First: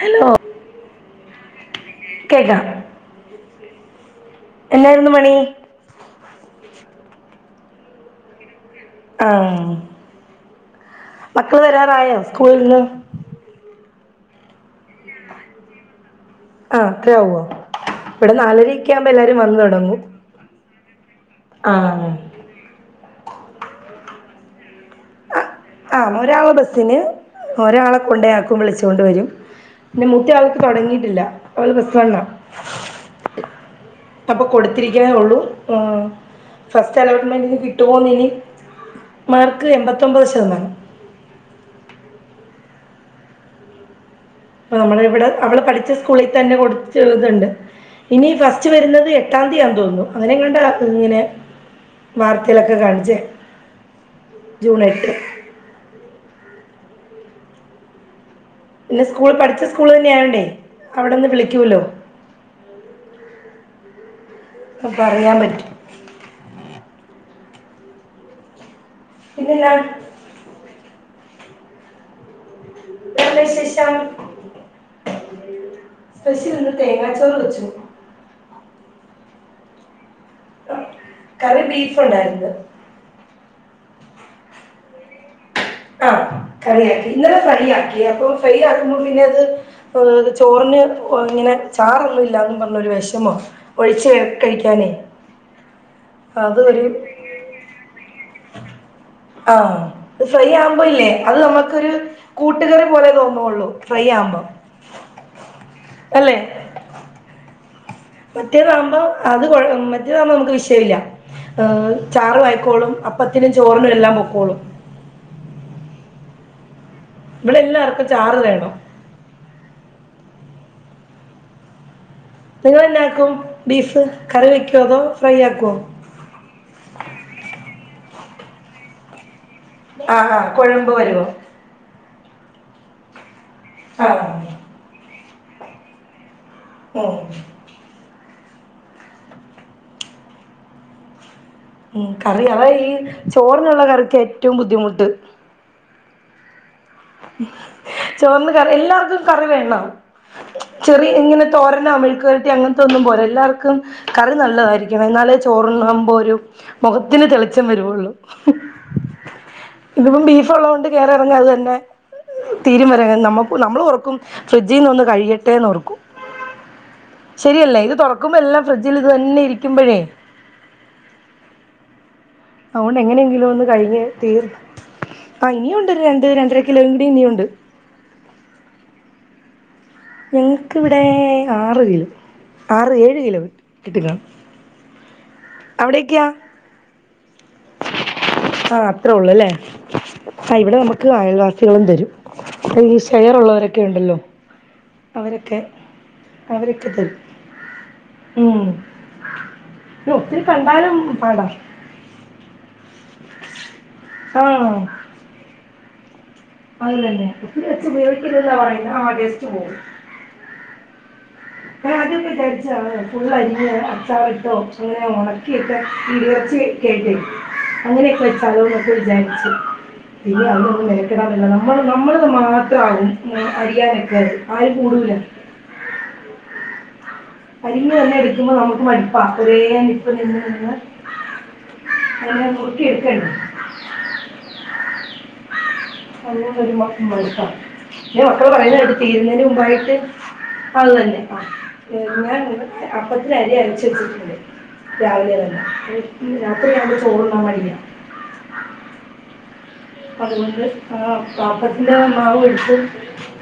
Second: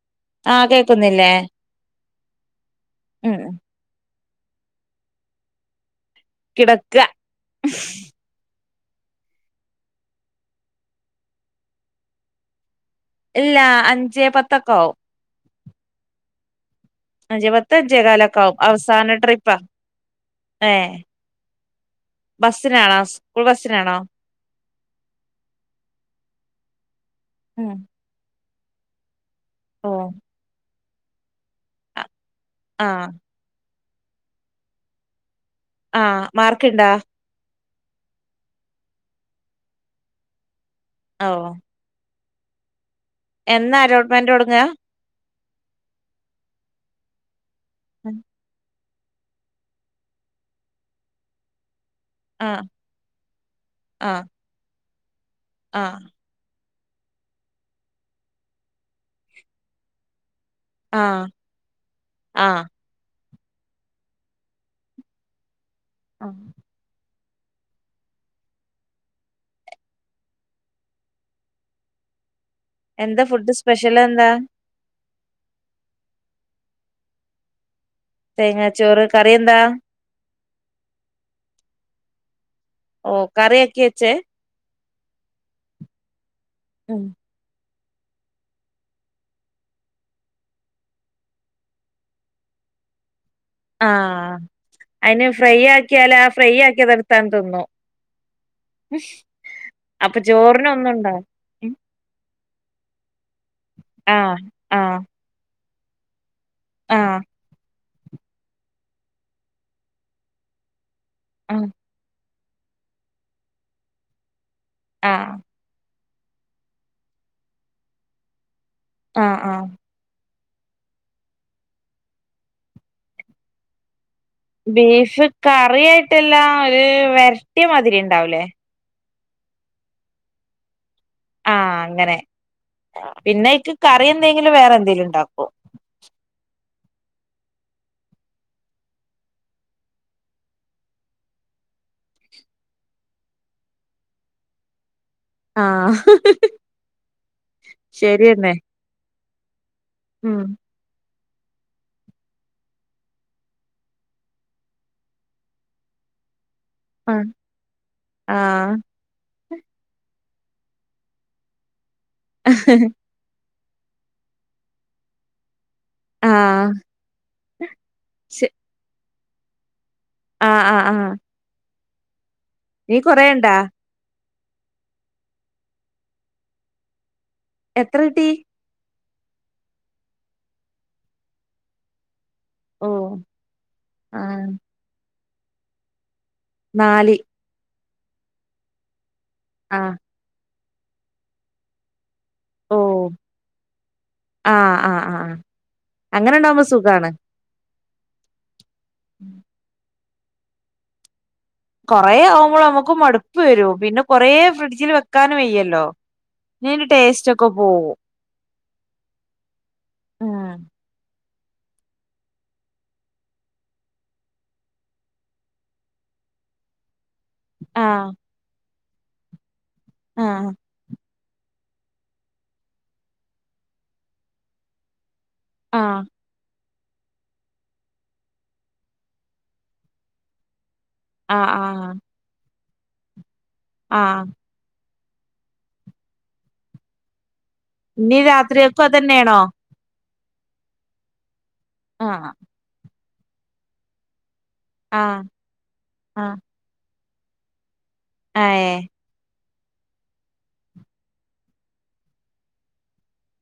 Hello ആഹ് കേക്കുന്നില്ലേ കേക്കാം ഉം എന്താരുന്നു പണി കിടക്കാ ഹ്ഹ് ആഹ് മക്കള് വരാറായോ സ്കൂളിൽന്ന് ഇല്ല അഞ്ചേ പത്തക്കാവും ആഹ് [unintelligible] അഞ്ച് പത്ത് അഞ്ചേ കാലെക്കാവും അവസാന എല്ലാവരും ട്രിപ്പാ ഏഹ് ആഹ് ബസ്സിനാണോ സ്കൂൾ ബസ്സിനാണോ ആ ഒരാള് ബസ്സിന് ഉം ഒരാളെ കൊണ്ടൊയാക്കും വിളിച്ചോണ്ട് വരും ഓ പിന്നെ മൂത്തയാള് തൊടങ്ങീട്ടില്ല ഓള് പ്ലസ് വണ്ണാ ആഹ് അപ്പോ കൊടുത്തിരിക്ക്ന്നേ ഒള്ളു ആഹ് ഫസ്റ്റ് അലോ ട്ട്മെന്റിന് കിട്ടുമോന്നിനി മാർക്ക് എൺപത്തൊമ്പത് ശതമാനം ആഓഹ് എന്നാ അലോട്ട്മെന്റൊട്ക്കാ നമ്മളിവിടെ അവള് പഠിച്ച സ്കൂളി തന്നെ കൊടുത്തിത്ണ്ട് ഇനി ഫസ്റ്റ് വെരുന്നത് എട്ടാംതീയാന്തോന്നു അങ്ങനെങ്ങാണ്ടാ ഇങ്ങനെ ആഹ് വാർത്തേലൊക്കെ കാണിച്ചേ ആഹ് ജൂണെട്ട് ആഹ് പിന്നെ സ്കൂൾ പഠിച്ച സ്കൂള് തന്നെയായോണ്ടേ ആഹ് അവിടന്ന് വിളിക്കൂല്ലോ ആഹ് പ്പപറഞ്ഞാ പറ്റും ആഹ് പിന്നെന്നാ എന്താ [unintelligible] ഫുഡ് വിശേഷം സ്പെഷ്യൽ എന്താ സ്പെഷ്യല്ന്ന് തേങ്ങാച്ചോറ് വെച്ചു തേങ്ങാച്ചോറ് കറിയെന്താ കറി ബീഫൊണ്ടാര്ന്ന് ഓഹ് കറിയാക്കിയ ച്ചേ ആഹ് ഉം കറിയാക്കി ഇന്നലെ ഫ്രൈയാക്കി അപ്പൊ ഫ്രൈയാക്കുമ്പോ പിന്നത് ആത് ചോറിന് ഇങ്ങനെ ചാറൊന്നും ഇല്ലാന്നും പറഞ്ഞൊരു വെഷമവാ ആഹ് അയിന് ഫ്രൈയാക്കിയാല ഫ്രൈ അത് ഒരു ആക്കിയത് [unintelligible] തിന്നു ആഹ് ഫ്രൈയാമ്പോ ഇല്ലേ അത് ഉം. നമ്മക്കൊരു കൂട്ടുകറി പോലെ തോന്നുള്ളൂ ഫ്രൈ ആഹ് ആമ്പം ആഹ് അല്ലെ ആഹ് മറ്റേതാമ്പ അത് കൊഴ മറ്റേതാമ്പ നമുക്ക് വിഷയവില്ല ആഹ് ചാറുവായിക്കോളും അപ്പത്തിനും ചോറിനും എല്ലാം പൊക്കോളും ആഹ് ഇവിടെല്ലാർക്കും ചാറ് വേണം ആഹ് ആഹ് നിങ്ങളെന്നാക്കും ബീഫ് കറി വയ്ക്കോതോ ഫ്രൈയാക്കോ ട്ടെല്ലാ ഒര് വെരട്ടിയ മാതിരി ണ്ടാവുലേ ആഹ് ആഹ് കൊഴമ്പ് വരുവോ ആഹഅങ്ങനെ പിന്നെ അയ്ക്ക് ആ കറി എന്തെങ്കിലും വേറെ എന്തെങ്കിലും ഉണ്ടാകും ഓഹ് ഉം കറി അതെ ഈ ചോറിനുള്ള കറിക്ക് ഏറ്റവും ബുദ്ധിമുട്ട് ആഹ് ചോറിന് ശരിയെന്നെ കറി എല്ലാർക്കും കറി വേണോ ഉം ചെറിയ ഇങ്ങനെ തോരനോ മെഴുക്കുവരട്ടി അങ്ങനത്തൊന്നും പോരേ എല്ലാർക്കും കറി നല്ലതായിരിക്കണം എന്നാലേ ചോറ്ണ്ണുമ്പോ ഒരു മുഖത്തിന് ആഹ് തെളിച്ചം വരുവുള്ളൂ ആഹ് ഇന്ന്പ്പം ബീഫ് ഉള്ളത് കൊണ്ട് കയറി ഇറങ്ങാ അത് തന്നെ തീര വരങ്ങ നമുക്ക് നമ്മള് ഓർക്കും ഫ്രിഡ്ജിന്ന് കഴിയട്ടെന്ന് ഓർ ആഹ് ശരിയല്ലേ ഇത് തുറക്കുമ്പോ ശെ എല്ലാം ഫ്രിഡ്ജിൽ ഇത് തന്നെ ഇരിക്കുമ്പോഴേ ആഹ് ആഹ് ആഹ് നീ അതുകൊണ്ട് എങ്ങനെങ്കിലും കൊറേണ്ടാ ഒന്ന് കഴിഞ്ഞ് തീർ ആ ഇനിയുണ്ട് രണ്ട് രണ്ടര കിലോയും കൂടി ഇനിയുണ്ട് എത്ര കിട്ടീ ഞങ്ങൾക്കിവിടെ ആറ് കിലോ ആറ് ഓഹ് ഏഴ് കിലോ കിട്ടിക്കാ ആഹ് അവിടെയൊക്കെ നാല് ആ അത്രേ ഉള്ളൂ ല്ലേ ആഹ് ആ ഇവിടെ നമുക്ക് അയൽവാസികളും തരും ഈ ഓഹ് ഷെയർ ഉള്ളവരൊക്കെ ഉണ്ടല്ലോ ആഹ് ആഹ് ആഹ് ആ അവരൊക്കെ അങ്ങനെ ഉണ്ടാകുമ്പോ അവരൊക്കെ സുഖാണ് തരും ഉം [inaudible] ഒത്തിരി കണ്ടാലും പാടാ കുറേ ആവുമ്പോള് നമുക്കും മടുപ്പ് വരും പിന്നെ കൊറേ ആ ഫ്രിഡ്ജില് വെക്കാനും വയ്യല്ലോ നീ അയിൻ്റെടേസ്റ്റ് ക്കൊപോവും ഇതന്താ പറയുന്നു ആ ടേസ്റ്റ് പോവും ഉം ഞാൻഅദ്യ ക്കെവിജാരിച്ച ഫുള്ളരിഞ് അച്ചാറ് ഇട്ടോ അങ്ങന ഉണക്കിയിട്ട് ഇറച്ചി കേട്ട അങ്ങനെ ആഹ് [unintelligible] വിചാരിച്ച് പിന്നെ ആഹ് അ നമ്മ നമ്മളത് മാത്രണ് അറിയാനൊക്കത് ആരും കൂടൂല ആഹ് അരിഞ്ഞ് തന്നെ എടുക്കുമ്പോ നമുക്ക് മടുപ്പാ ഒരേനിപ്പ് നിന്ന് നിന്ന് ആഹ് ആഹ് അ നുറുക്കി എടുക്കണ്ടെ ആഹ് [unintelligible] മടുപ്പ ഇനി പിന്നെമക്കൾ പറയുന്നേ രാത്രിയക്കും കേട്ടു അതന്നെയാണോ തീരുന്നതിന് മുമ്പായിട്ട് അത് തന്നെ ആ ആഹ് ഞാൻ അപ്പത്തിന് അരി അരിച്ച് വെച്ചിട്ടുണ്ട് ആഹ് രാവിലെ ആഹ് തന്നെ [unintelligible] ചോറുണ്ണാൻ വയ്യ ഏഹ് അതുകൊണ്ട് ആ പാത്രത്തിന്റെ മാവ് എടുത്ത്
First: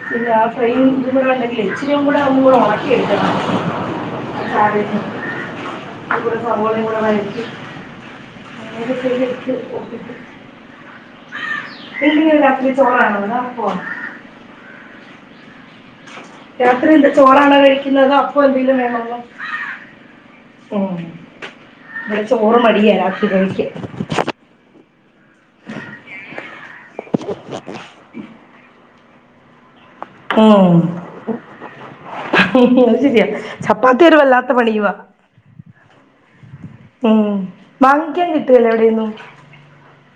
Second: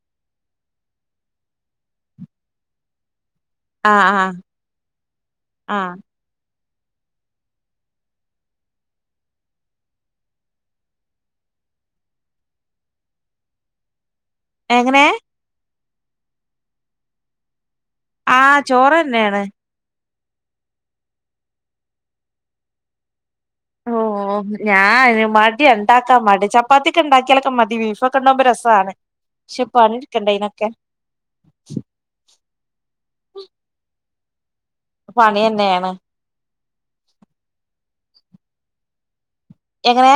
പിന്ന ആ ഫ്രൈ ഇതുണ്ടങ്കിൽ ഇച്ചിരിക്കുടെ ഒന്ന് വാട്ടിഎടുക്കണം ആഹ് ആഹ് ആഹ് [inaudible] സവാളക്കെ വഴറ്റി [inaudible] എല്ല രാത്രി ചോറാണ പോ എങ്ങനെ രാത്രി എന്താ ചോറാണോ കഴിക്കുന്നത് അപ്പൊ ആഹ് എന്തേങ്കിലും വേണോന്ന് ചോറ്ന്നെയാണ് നമ്മടെ ചോറ് മടിയാനാക്കിതനിക്ക് ഓ ഞാാന് മടി ഉണ്ടാക്കാ മടി ചപ്പാത്തിയ ഒക്കെ ഉണ്ടാക്കിയാലൊക്കെ മതി ബീഫൊക്കെ ഉണ്ടാകുമ്പോ രസാണ് ശെ പണ് ഉം അത് ശരിയാചപ്പാത്തിയൊരുവല്ലാത്ത പണിയുവ പണിയെന്നെയേണ് ഉം വാങ്ങിക്കാൻ കിട്ടൂലെ എവിടെന്നും എങ്ങനെ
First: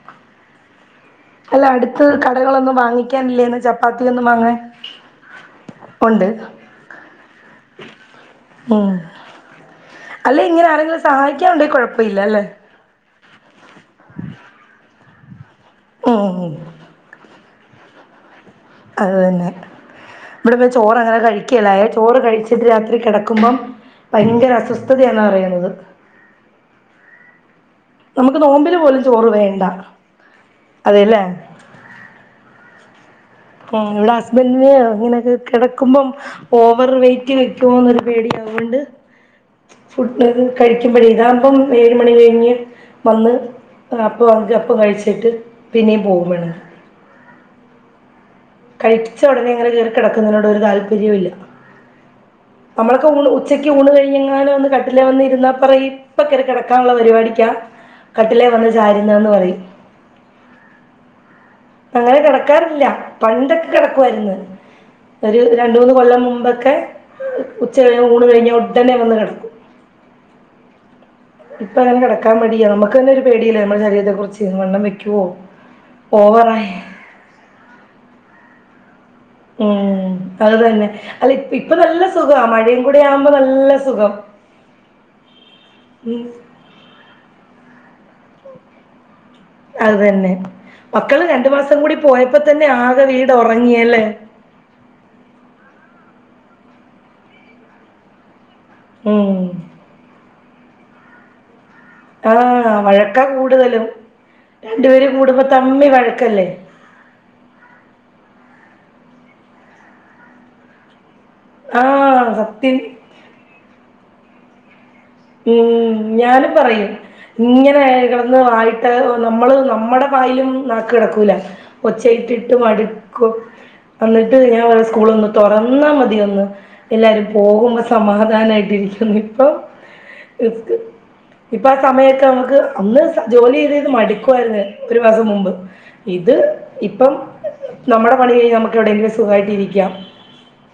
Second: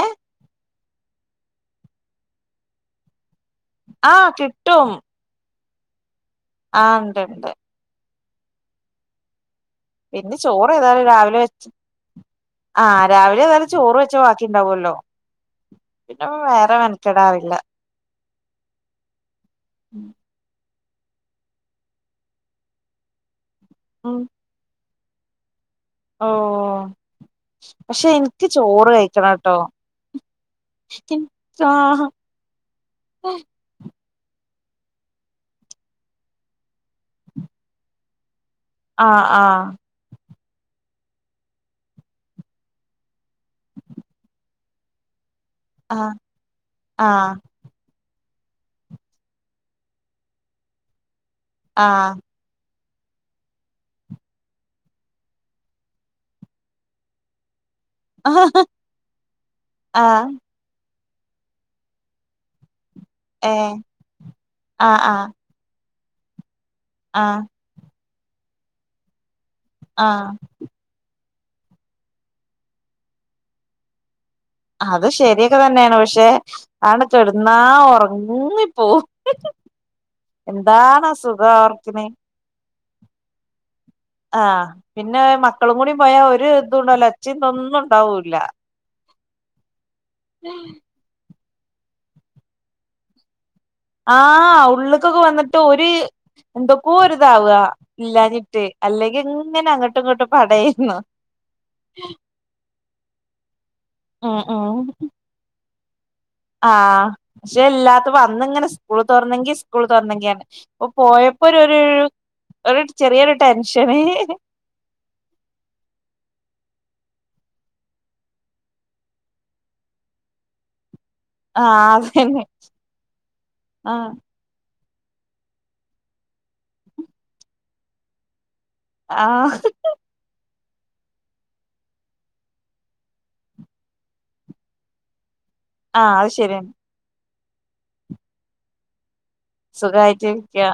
അല്ല അടുത്ത് കടകളൊന്നും വാങ്ങിക്കാനില്ലേന്ന് ചപ്പാത്തിയൊന്നും ആഹ് വാങ്ങാൻ കിട്ടും ഉണ്ട് ആഹ് ഉണ്ട് ണ്ട് ഉം പിന്നെ അല്ലെ ഇങ്ങനെ ചോറ് ആരെങ്കിലും സഹായിക്കാനുണ്ടെ കുഴപ്പം ഇല്ല ല്ലെ ആഹ രാവിലെ വല്ല ചോറ് വെച്ച ബാക്കി ഉണ്ടാവുല്ലോ പിന്നെ ഉം, ഉം. വേറെ മെനക്കെടാറില്ല അതുതന്നെ ഉം ഇവിടെ ചോറ് അങ്ങനെ കഴിക്കല്ലായെ ചോറ് കഴിച്ചിട്ട് രാത്രി കിടക്കുമ്പം ഭയങ്കര അസ്വസ്ഥ സ്ഥതയാന്നാ പറിയ്ണത് ഓഹ് പക്ഷെ നമുക്ക് ഇനിക്ക് നോമ്പിൽ ചോറ് പോലും കഴിക്കണം ട്ടോ വേണ്ട അതെല്ലേ ആഹാ ആ ഇവിടെ ഹസ്ബന്റിന് അങ്ങനെയൊക്കെ കെടക്കുമ്പം ഓവർ വെയ്റ്റ് വെക്കുവോന്നൊരു പേടി അത് കൊണ്ട് ആഹ ആഹ ഫുഡ് ഒക്കെ കഴിക്കുമ്പോഴെ ഇതാമ്പം ഏഴ് മണി കഴിഞ്ഞ് വന്ന് അപ്പ അപ്പൊ കഴിച്ചിട്ട് പിന്നെയും പോവും വേണം ആഹ് കഴിച്ച ഉടനെ ഇങ്ങനെ കേറി കിടുന്നതിനോട് ഒരു താല്പര്യം ഇല്ല ആഹ നമ്മളൊക്കെ ഊണ് ഉച്ചയ്ക്ക് ഊണ് കഴിഞ്ഞെങ്ങാനും ഒന്ന് കട്ടിലെ വന്ന് ഇരുന്നാ പറയും ഇപ്പൊ കേറി കിടക്കാനുള്ള പരിപാടിക്കാ കട്ടിലേ വന്ന് ചാരിന്നാന്ന് പറയും ആ ആ അങ്ങനെ കിടക്കാറില്ല ഏ പണ്ടൊക്കെ കിടക്കുവായിരുന്നു ആ ആ ഒരു രണ്ട് മൂന്ന് കൊല്ലം മുമ്പൊക്കെ ആ ഉച്ച കഴിഞ്ഞ് ഊണ് കഴിഞ്ഞാൽ ഉടെനെ വന്ന് കിടക്കും ആഹ ഇപ്പ അങ്ങെനെ കിടക്കാൻ മടിയാ നമുക്ക് തന്നെ ഒരു പേടിയില്ലേ നമ്മുടെ ശരീരത്തെ കുറിച്ച് അത് ശരിയൊക്കെ തന്നെയാണ് പക്ഷെ ഓവറായി അതണ്ട് കെടന്നാ ഉറങ്ങിപ്പോവും ഉം അത് തന്നെ എന്താണ് ആ അല്ല സുഖം ഇപ്പൊ നല്ല അവർക്കിന് സുഖവാ മഴയും കൂടെ ആവുമ്പോ നല്ല സുഖം ആഹ പിന്നെ മക്കളും കൂടി ഉം, പോയാ ഒരു ഇതുംണ്ടാല്ല ഒച്ചയും ഇതൊന്നും ഉണ്ടാവൂല്ല അത് തന്നെ മക്കള് രണ്ടു മാസം കൂടി പോയപ്പോ തന്നെ ആകെ വീട് ഉറങ്ങിയല്ലേ ആഹ് ഉള്ള്ക്കൊക്കെ വന്നിട്ട് ഒരു എന്തൊക്കോ ഒര് ഇതാവ ഇല്ലാഞ്ഞിട്ട് അല്ലെങ്കിൽ ഉം. ഇങ്ങനെ അങ്ങട്ടും ഇങ്ങട്ടും പടേരുന്നു ആഹ വഴക്കാ കൂടുതലും ആഹ് ആഹ് രണ്ടു പേരും കൂടുമ്പോ തമ്മി വഴക്കല്ലേ ആഹ് പക്ഷെ ഇല്ലാത്തപ്പൊ അന്നിങ്ങനെ സ്കൂള് തോറന്നെങ്കി സ്കൂൾ തോറന്നെങ്കി പറഞ്ഞ് ഇപ്പൊ പോയപ്പൊ ഒരു ഒരു ആഹ് സത്യം ഒരു ചെറിയൊരു ടെൻഷന് ഉം ഞാനും പറയും ഇങ്ങനെ കിടന്ന് വായിട്ട് നമ്മൾ നമ്മുടെ വായിലും നാക്ക് കെടക്കൂല ആഹ് അതന്നെ ഒച്ചയിട്ടിട്ട് മടുക്കും ആഹ് അന്നിട്ട് ഞാൻ പറയും സ്കൂൾ ഒന്ന് തുറന്നാ മതി ഒന്ന് എല്ലാരും പോകുമ്പോ സമാധാനമായിട്ടിരിക്കാം ആഹ് ഇസ്ക് ഇപ്പൊ ആ സമയൊക്കെ നമുക്ക് അന്ന് ജോലി ചെയ്ത് ചെയ്ത് മടിക്കുവായിരുന്ന് ഒരു മാസം മുമ്പ് ആഹ് അത് ഇത് ശരിയാണ് ഇപ്പം നമ്മുടെ പണി കഴിഞ്ഞ് നമുക്ക് എവിടെങ്കിലും സുഖമായിട്ടി ഇരിക്കാം സുഖായിട്ട് ഇരിക്ക്യ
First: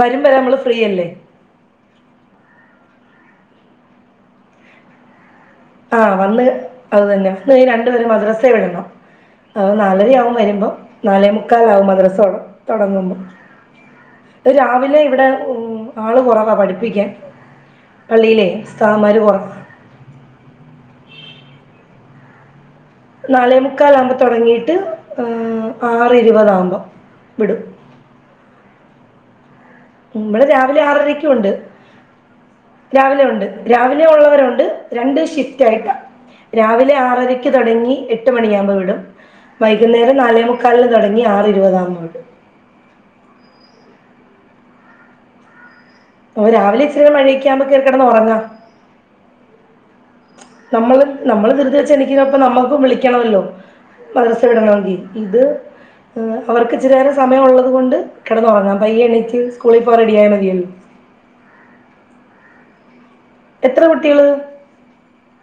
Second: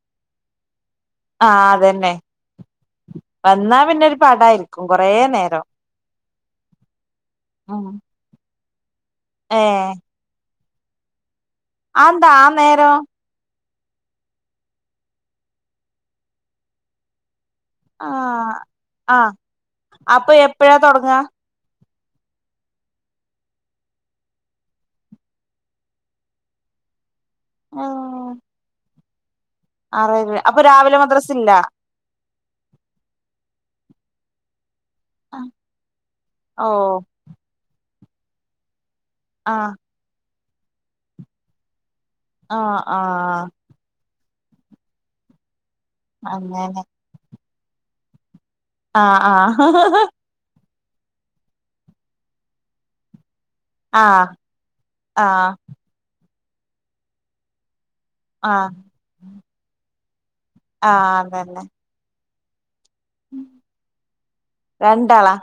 വരും വരെ നമ്മള് ഫ്രീയല്ലേ ആഹ അതന്നെ വന്നാ പിന്നെ ഒരു പടായിരിക്കും കൊറേ നേരം ആഹ് വന്ന് അത് തന്നെ വന്ന് ഉം രണ്ടുപേര മദ്രസെ വിടല്ലോ അഹ് ഏഹ് നാലണിയാവു വ രുമ്പോ നാലെ മുക്കാലാവും അതെന്താ മദ്രസോടം ആ നേരം തുടങ്ങുമ്പോ രാവിലെ ഇവിടെ ഉം ആള് കുറവാ പഠിപ്പിക്കാൻ പള്ളില്ലേ ആഹ് സ്ഥാമാര് ആഹ് കൊറവാ അപ്പൊ എപ്പഴാ തുടങ്ങാ നാലേമുക്കാലാഉമ്പോ തുടങ്ങിട്ട് എഹ് ആറ് ഇരുപതാഉമ്പോം വിടും ആഹ് മ്മള് അപ്പൊ രാവിലെ മദ്രസ ആറരക്യുണ്ട് ഇല്ല രാവിലെ ഉണ്ട് രാവിലെ ഉള്ളവരുണ്ട് രണ്ട് ഷിഫ്റ്റ് ആയിക്കാ ഓ രാവിലെ ആറര ക്ക് തുടങ്ങി എട്ട് മണിയാവുമ്പോ വിടും ആഹ് വൈകുന്നേരം നാലേമുക്കാലിന് തുടങ്ങി ആറ് ഇരുതകുമ്പോ വിടും ആഹ് ആഹ് ഓഹ് അങ്ങനെ രാവിലെ ഇച്ചരി മയഴൊക്കാവുമ്പോ കേറി കിടന്നുറങ്ങണം ആഹ് ആഹ് നമ്മള് നമ്മള് ദിർദി വെച്ച് എണീക്ണപ്പ നമ്മൾക്കും വിളിക്കണമല്ലോ ആഹ് മദർസ് വിടണമെങ്കി ഇത് ആഹ് അവർക്ക് ഇച്ചിരേരം സമയം ഉള്ളത് കൊണ്ട് കിടന്നുറങ്ങാ ആഹ് പയ്യ ണീച്ച് സ്കൂളിൽ പോ ആ റെഡിയായ മതിയോ ആ ഹ് അതെന്നെ എത്ര കുട്ടികള് രണ്ടാളാ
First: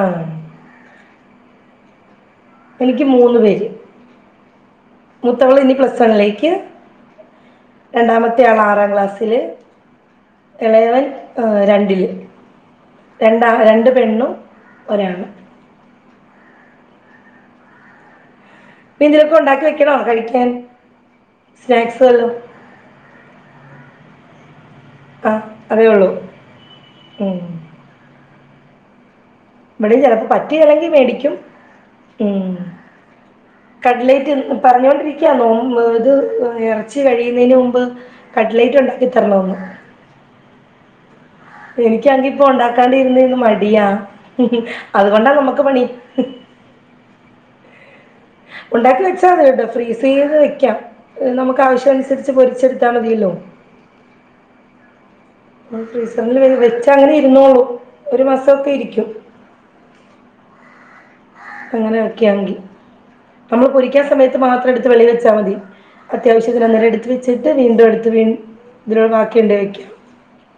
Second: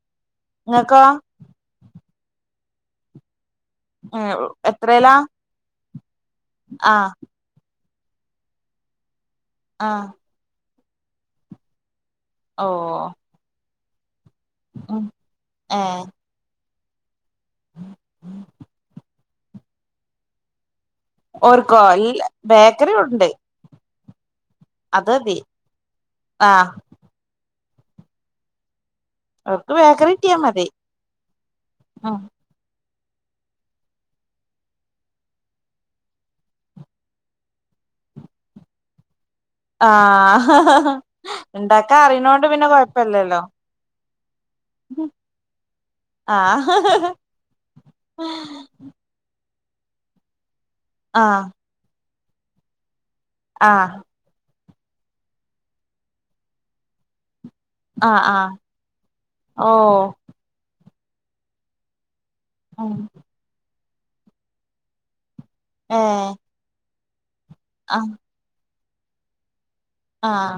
ആഹ് ങ്ങക്കൊ എനിക്ക് മൂന്ന്പേര് ഉം എത്രേല്ലാ മുത്തവൾ നി പ്ലസ്സണ്ണിലേക്ക് ആഹ് രണ്ടാമത്തെെയാള് ആറാം ക്ലാസ്സില് ആഹ് ഇളയവൻ രണ്ടില് ഓഹ് രണ്ടാ രണ്ട് പെണ്ണും ഉം ഒരാണും ആഹ് [unintelligible] ക്കെ ഉണ്ടാക്കി വെക്കണോ കഴിക്കാൻ ഓർക്കോ സ്നാക്സ് ഇല്ല വല്ലതും ബേക്കറി ഉണ്ട് അത് മതി ആഹ് അതേ ഉള്ളൂ ആഹ് ഉം ഓർക്ക് ഇവിടെയും ബേക്കറി ചെലപ്പോ കിട്ടിയാ മതി പറ്റിയല്ലെങ്കി മേടിക്കും ഉം കടലേറ്റ് പറഞ്ഞോണ്ടിരിക്ക [unintelligible] ഇത് ഇറച്ചി കഴിയുന്നതിന് മുമ്പ് കട്ടിലേറ്റ് ഉണ്ടാക്കിത്തരണോന്ന് ആഹ് ഇണ്ടാക്കാൻ എനിക്കൺങ്കി ഇപ്പൊ അറിയണോണ്ട് പിന്നെ ഉണ്ടാക്കാണ്ടി ഇരുന്നന്ന് കൊഴപ്പല്ലല്ലോ മടിയാ അതുകൊണ്ടാ നമ്മുക്ക് പണി ആഹ് ഉണ്ടാക്കി വെച്ചാൽ അത് കേട്ടോ ഫ്രീസ്യ്ത് വെക്കാം ആഹ് നമുക്ക് ആവശ്യ അനുസരി ട്ട് പൊച്ചെടുത്താ മതിയല്ലോ ആഹ് മ്മ ഫ്രീസർല് വെച്ചങ്ങനെ ഇര്ന്നോളും ആഹ് ആഹ് ഓഹ് പ്പങ്ങനെ വെക്യാണെങ്കി അം നമ്മൾ പൊരിക്കണ സമയത്ത് മാത്രം എടുത്ത് വെളിലെച്ചാ മതി ഏഹ് അത്യാവശ്യത്തിന് അന്നേരെട്ത് ജ് വെച്ചിട്ട് വീണ്ടും എട്ത്ത് ആഹ് വീ തിനോട് വാക്കിണ്ടേ വെക്യും ആഹ്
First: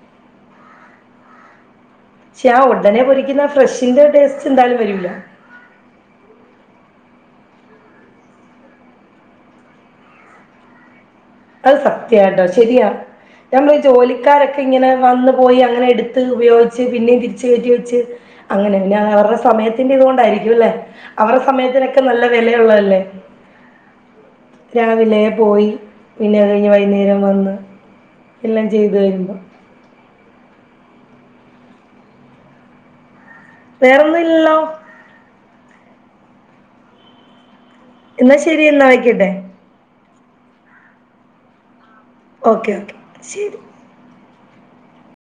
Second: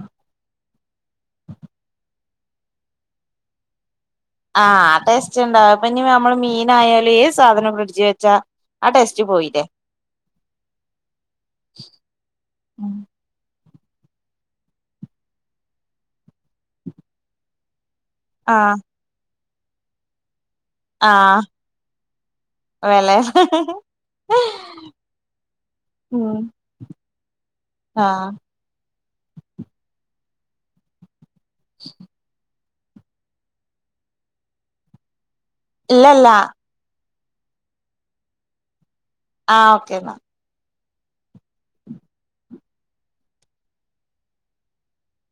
ഷെ ആ ഒടനെ പൊരിക്കുന്ന ഫ്രഷിന്റെ ടേ ആഹ് ടെസ് ച്ചെന്താ പഞ്ഞ് ഞമ്മള് മീനായാലും ഏത് സാധനം ഫ്രഡ്ജ് വെച്ചാ ആ ടേസ്റ്റ് പോയില്ലേ അത് സത്യാട്ടോ ശരിയാ ഞമ്മള് ഈ ജോലിക്കാരൊക്കെ ഇങ്ങനെ വന്ന് പോയി അങ്ങനെ ട്ത്ത് ഉപയോഗിച്ച് പിന്നെയും തിരിച്ച് കേറ്റി വെച്ച് അങ്ങനെ ആഹ് പിന്നെ അവരുടെ സമയത്തിന്റെ ഇതുകൊണ്ടായിരിക്കുംല്ലേ അവരെ ആഹ് സമയത്തിനൊക്കെ നല്ല വെലയുള്ളതല്ലേ വെല രാവിലെ പോയി പിന്നെ അത് കയ്ഞ്ഞ് വൈന്നേരം വന്ന് ആ എല്ലാം ചെയ്തു വരുമ്പം [inaudible] വേറൊന്നുല്ലല്ലോ ഇല്ലല്ല ഇന്നാ ശരി എന്നാ വയ്ക്കട്ടെ ആ ഓക്കെ ന്നാ ഓക്കെ ഓക്കെ ശരി